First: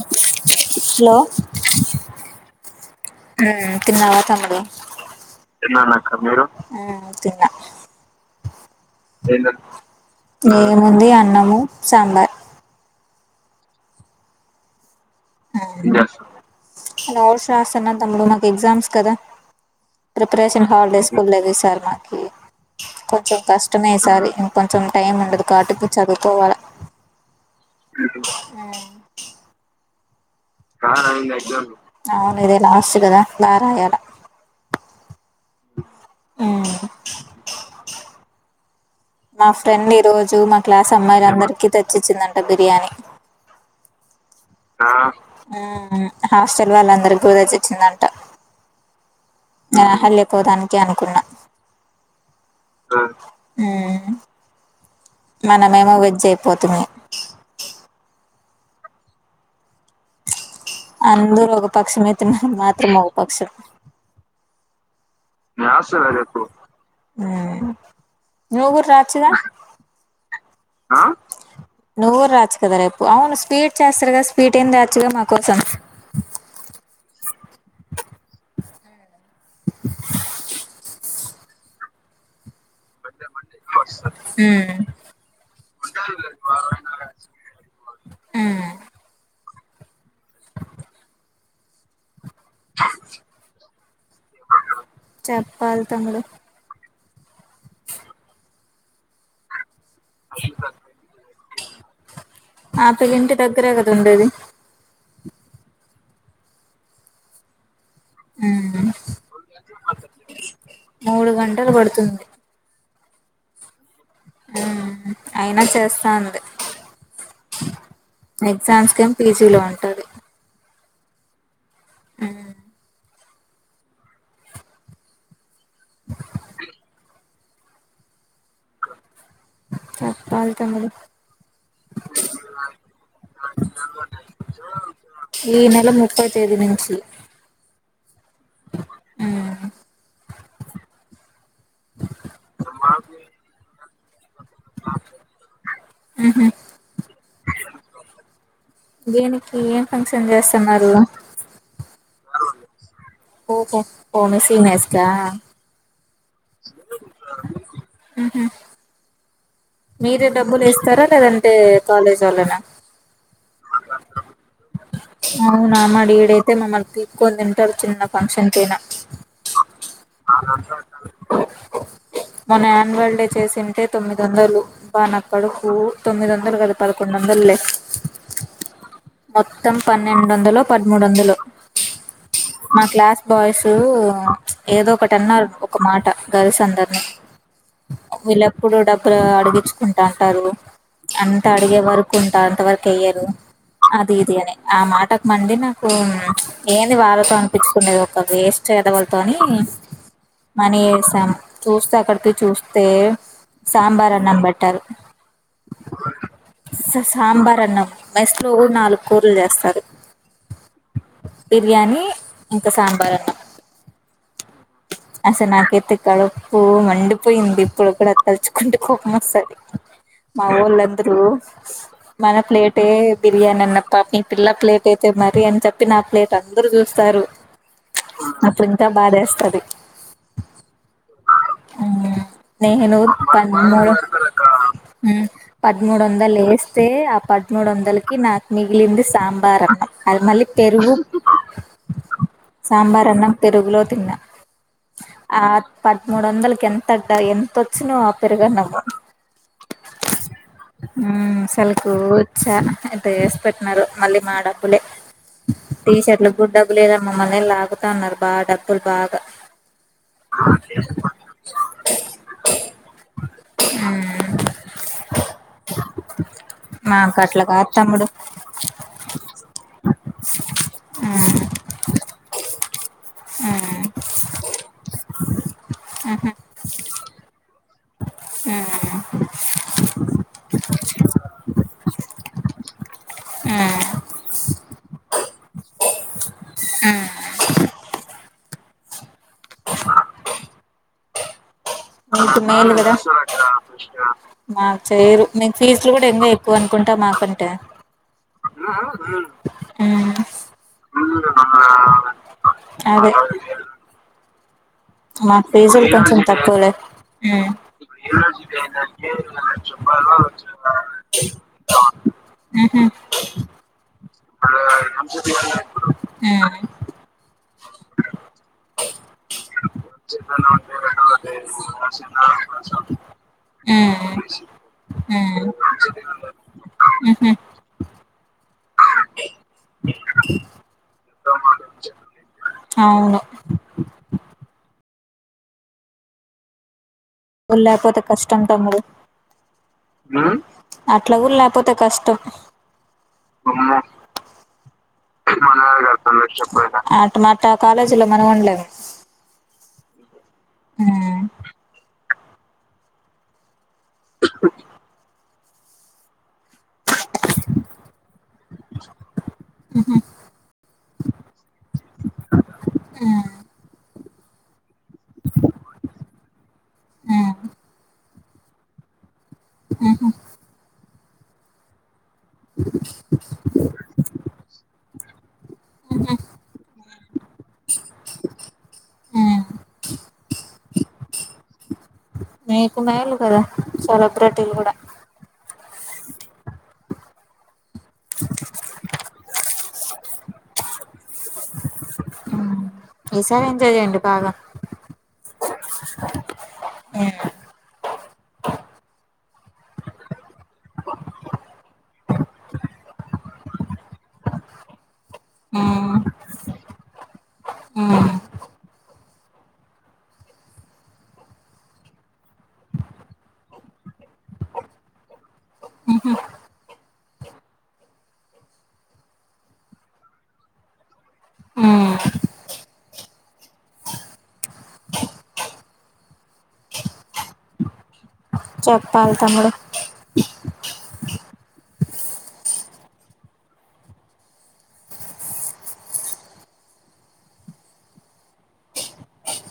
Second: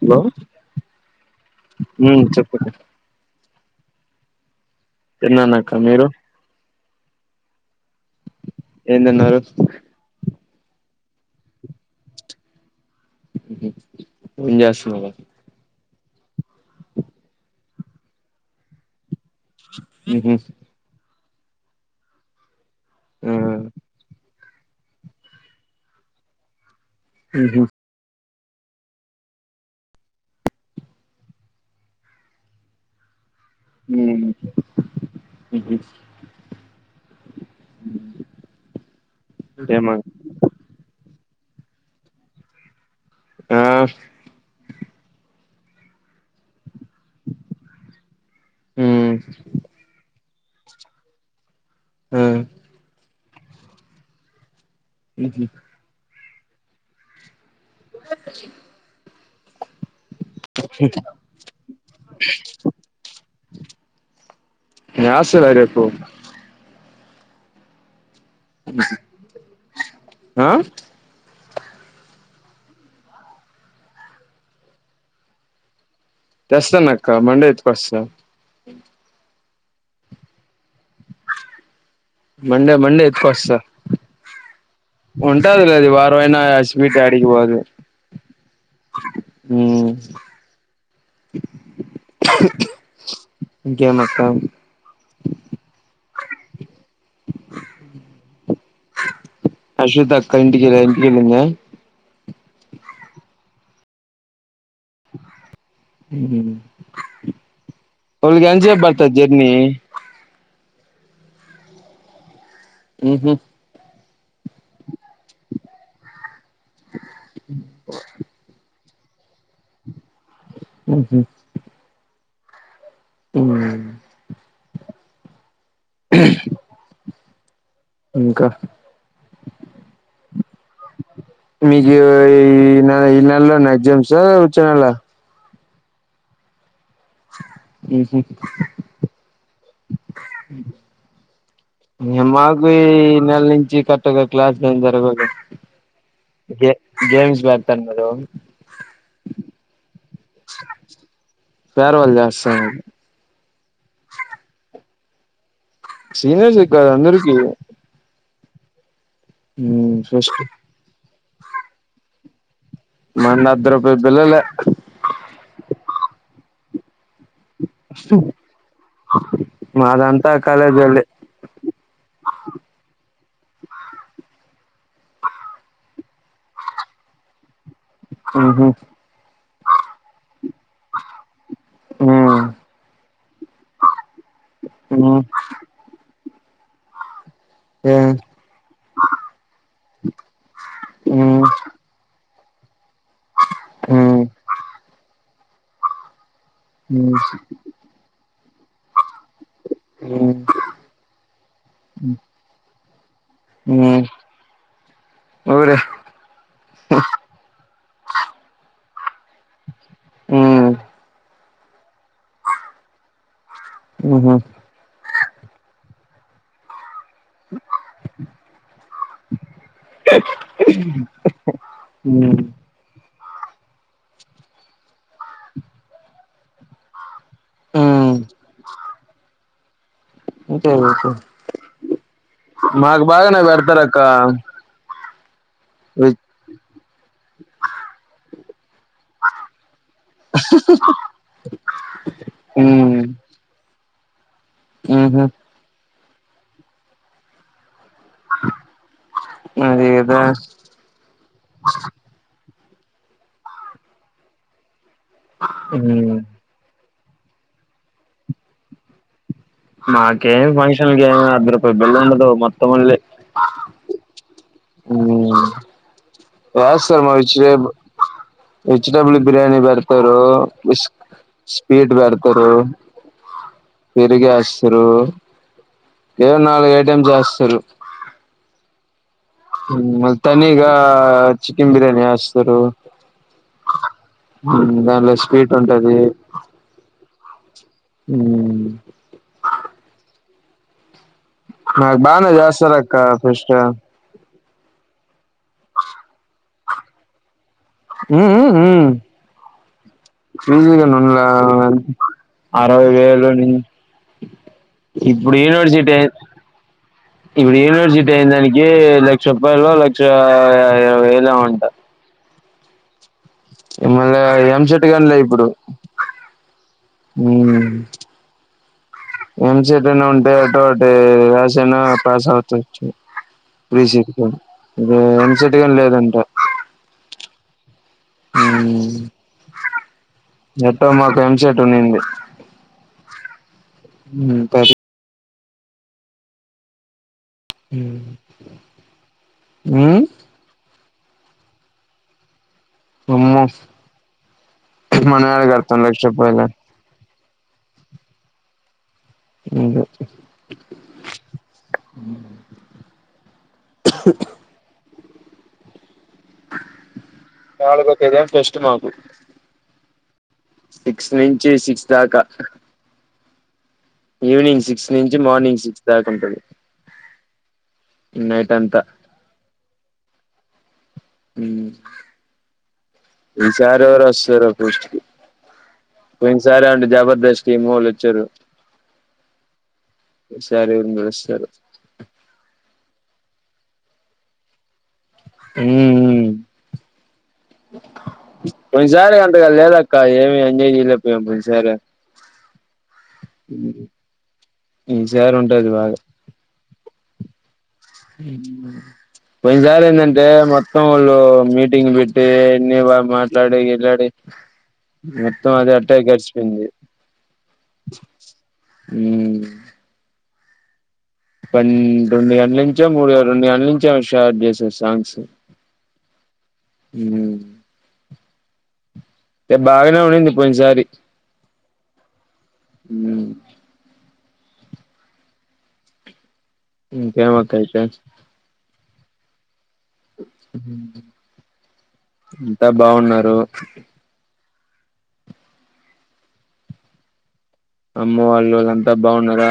Hello hello ఉ ఉమ్ చెప్పు తిన్నావా తమ్ముడు తిన్నాను అక్క మీరు ఉ తిన్నా ఏం తిన్నారు నేయ్యము ఉంది అన్నము సాంబార్ ఏం చేస్తున్నారు గా నోట్స్ రాస్తున్న తమ్ముడు నాకు ఎగ్జామ్స్ కదా ఉహు ప్రిపరేషన్ హాలిడేస్ కులేది సార్ మాకి కొంచెం ఆ కష్టమే ఈ సారి ఇం కొంచెం టైమ్ ఉండదు కాటుకి చదువుకోవాల ఉహా ఉ అవును ఇదే లాస్ట్ గదా బాగా రాయాల ఉమ్ ఉ హ మా ఫ్రెండ్ ఈ రోజు మా క్లాస్ అమ్మాయిల అందరికీ తెచ్చిచ్చిందంట బిర్యానీ ఆహ్ ఆహ్ హాస్టల్ వాళ్ళ అందరి కూడా తెచ్చచ్చిందంట హ్మ్ ఆ హల్లపోదానికి అనుకున్నా ఆ ఉహు ఉహు మనమేమో వెజ్ అయిపోతు మీ ఊళ్ళకు పిలిచి అందురు ఒక పక్షమేతేన్నా మాత్రం మగ పక్షం న్యాసలరి ఎప్పు ఉహు నువ్ గూడా రాచ్చుగా ఆ ఆ నువ్ గూడ్ రాత్ ఈస్ కదా రేపు అవును స్పీట్ చేస్తారు కద స్పీట్ ఏం దచ్చుగా మా కోసం తేస్తానక్క మండే యిత్తుకస్తా మండే మండే ఎత్కోస్త ఉమ్ ఉంటదిలే అది వారం అయినా స్పీట్ అడిగిపోద్ ఉమ్ ఉ ఇంకెమక్క చెప్పాలి తమ్ముడు [unintelligible] అశ్విత్ అక్క ఇంటికెలే ఇంటికెల్లిందా ఆ పిల్లా ఇంటి దగ్గరే గదా ఉండేది ఉహు వొళ్కెంత్ సేప్ ఉమ్ బడుతది జెర్నీ మూడు గంటలు బడుతుంది ఉహు ఉమ్ అయినా చేస్తా అండి ఎగ్జామ్స్ కెం పీజీ లో అంటాది మ్మ్ హు మ్మ్ ఉమ్మ్ [unintelligible] ఇంక చెప్పాలి తమ్ముడు మీకు ఈ ఈ నెల ఈ నెల్లోనా ఎగ్జామ్స్ వచ్చే నెల ఈ నెల ముప్పై తేదీ నుంచి మ్ హు ఉమ్ ఉహు ఇగ మాకు ఈ నెల్ నించి కర్టగా క్లాస్ లేం జరగవులే ఉహు గే గేమ్స్ బెడతారు కదు దేనికి ఏం ఫంక్షన్ జేస్తన్నారు ఎసెమ్బ్లీ ఓహో ఓ మీ సీనియర్స్ కా సీనియర్స్ గాదు అందరూ సీనియ మ్ హు మీరే ఫస్ట్ డబ్బులేస్తారా లేదంటే కాలేజోల్లేనా మన్ అర్ద రూపాయ్ బిల్లలే అవునా మాడీడైతే మమ్మల్ని పిక్కొని తింటారు చిన్న ఫంక్షన్ కైన మాదంతా కాలేజోల్లే మొన్న యాన్యువల్ డే చేసింటే తొమ్మిదొందలు బ నా కడుపు తొమ్మిదొందలు కాదు పదకొండు వందల్లే మ్ హు మొత్తం పన్నెండొందలో పదమూడొవందలో ఉమ్ మా క్లాస్ బాయ్స్ ఏదో ఉమ్ ఒకటన్నారు ఒక మాట గర్ల్స్ అందరిని ఏ వీళ్ళేప్పుడు డబ్బులు అడిగిచుకున్ డంటారు ఉమ్ అంత అడిగే వరకు ఉంటారు కెయ్యరు అది ఉమ్ ఇది అని ఆ మాటకు మండి నాకు ఏంది వా ఉమ్ అనిపించుకునేది ఒక వేస్ట్ ఎదవల్తో అని ఉమ్ మనీ ఎసాం చూస్తే అక్కడికి చూస్తే ఉమ్ సాంబార్ అన్నం బెట్టారు ఊరే సా సాంబార్ అన్నం మెస్లో గూడ నాలుగు కూరలు చేస్తారు ఉమ్ బిర్యానీ ఇంకా సాంబార్ అన్నం ఉహు అసల్ నాకైతే కడుపు మండిపోయింది ఇప్పుడు కూడా తలుచుకుంటే కోపం వస్తాది మా వొళ్ళందరూ ఉమ్ మన ప్లేటే బిర్యానీ అన్నప్ప మీ పిల్ల ప్లేట్ అయితే మరి అని చెప్పి నా ప్లేట్ అందరు జూస్తారు ఉమ్ అప్పుడు ఇంకా బాధ ఎస్తది అంతే కదా. మ్ నేను మాకు బాగానే తన్మయ పెడతారక్క పదమూడు వందలు ఎస్తే ఆ పదమూడు వందలకి నా మిగిలింది సాంబార్ అన్నం మళ్ళీ పెరుగు సాంబార్ అన్నం పెరుగులో తిన్నా మ్ హు ఆ పదమూడు వందలకి ఎంత అడ ఎంతచ్చునొ ఆ పెరుగన్నం అదేదో మ్మ్ అసలుకు చాన అంట ఎసి పెట్టిన్నారు మళ్ళీ మా డబ్బులే టీ మ్మ్ షర్ట్లకు డబ్బు కూడా లేదని మమ్మల్ని లాగుతా ఉన్నారు బా డబ్బులు బాగా మాకేం ఫంక్షన్ కైనా అర్ద రూపాయి బళ్ల ఉండదు మొత్తమ్ వాళ్ళె మ్మ్ అ ఎస్ సర్మా మాకు అట్లా వెజిటేబల్ కాదు తమ్ముడు వెజిటేబల్ బిర్యానీ బెడతారు మ్మ్ స్పీడ్ బెడతారు మ్మ్ పెరుగు ఏస్తారు ఏ మ్హు నాలుగు ఏఐటమ్ చేస్తారు అ అ మొత్తానిగా చికెన్ బిర్యాని ఏస్తారు మ్మ్ ఉమ్ దానిలో స్పీట్ ఉంటది ఉమ్ బానే మీట్ మేలు చేస్తారు గద అక్క ఫెస్ట్ మాకు చేయరు మీకు ఫీజులు కూడా ఎన్నో ఎక్కువ అనుకుంటా మాకుంటే ఉఊ ఊ ఉ మ్మ్ ఫీజలుగానున్నల అరవై వేలని మాకు ఫీజిల్ కొంచెం తక్కువలే ఇప్పుడు యూనివర్సిటీ అయిన దానికి లక్ష రూపాయలు లక్ష ఇరవై వేలో అంట ఉమ్ ఉహు ఇమళ ఏం చెట్టుగాంలే ఇప్పుడు మ్మ్ ఉమ్ ఎం సెట్ నా ఉంటే అటుో ఒకటిే రాస అయ్నా పాస్ అవచ్చు ప్రీ సీట్ హ్మ్. గాని ఇద ఎంసెట్ట్గాని లేదంట ఉహ ఉమ్ ఎట్ట మాక్ ఎం సెట్ ఉనింది అవును. ఉండకపోతే కష్టం తమ్ముడు అట్లా కూడా లేపోతే కష్టం [inaudible] అమ్మో మనమేడ కడతాం లక్ష రూపాయలు మాట కాలేజీలో మనం ఉండలేము ఎంగదు తి ఉమ్ [unintelligible] నాలుగుకుదే ఫష్ట మాకు ఉహు సిక్స్ నుంచి సిక్స్ దాకా హ్మ్. ఈవినింగ్ సిక్స్ నుంచి మార్నింగ్ సిక్స్ దాక ఉంటది హ్మ్. నైట్ అంత ఉహు ఉం ఈసారెవరోస్తారో పోస్ట్ కీ పోయినసరీ ఉంటే జబర్దస్త్ టీం వాల్లు వచ్చారు హ్మ్. సారి ఉన్న వస్తారు సలా సెలబ్రిటీలు కూడా ఉం ఉమ్ పోయిన్సారీ అంతగా లేద ఏమి ఎంజాయ్ చేయలేకపోయినం ఈ సారి ఈసారి ఎంజాయ్ చేయడి బాగా ఈసారి ఉంటది ఆ అ పోయిన్సారీ ఏందంటే మొత్తం వాళ్ళు మీటింగ్ పెట్టి నివా మాట్లాడి గిట్లడి మొత్తం అది అట్టా గడిచిపోయింది ఉం ఉం పన్న రెండు గంటల నుంచే మూడు రెండు గంటల నుంచ షేట్ చేసారు సాంగ్స్ హు బాగానే ఉంది పోయినస్సారి హ్మ్. అ [unintelligible] చెప్పాలి తమ్ముడు ఇంత బాగున్నారు అమ్మ వాల్ వాళ అంతా బాగున్నార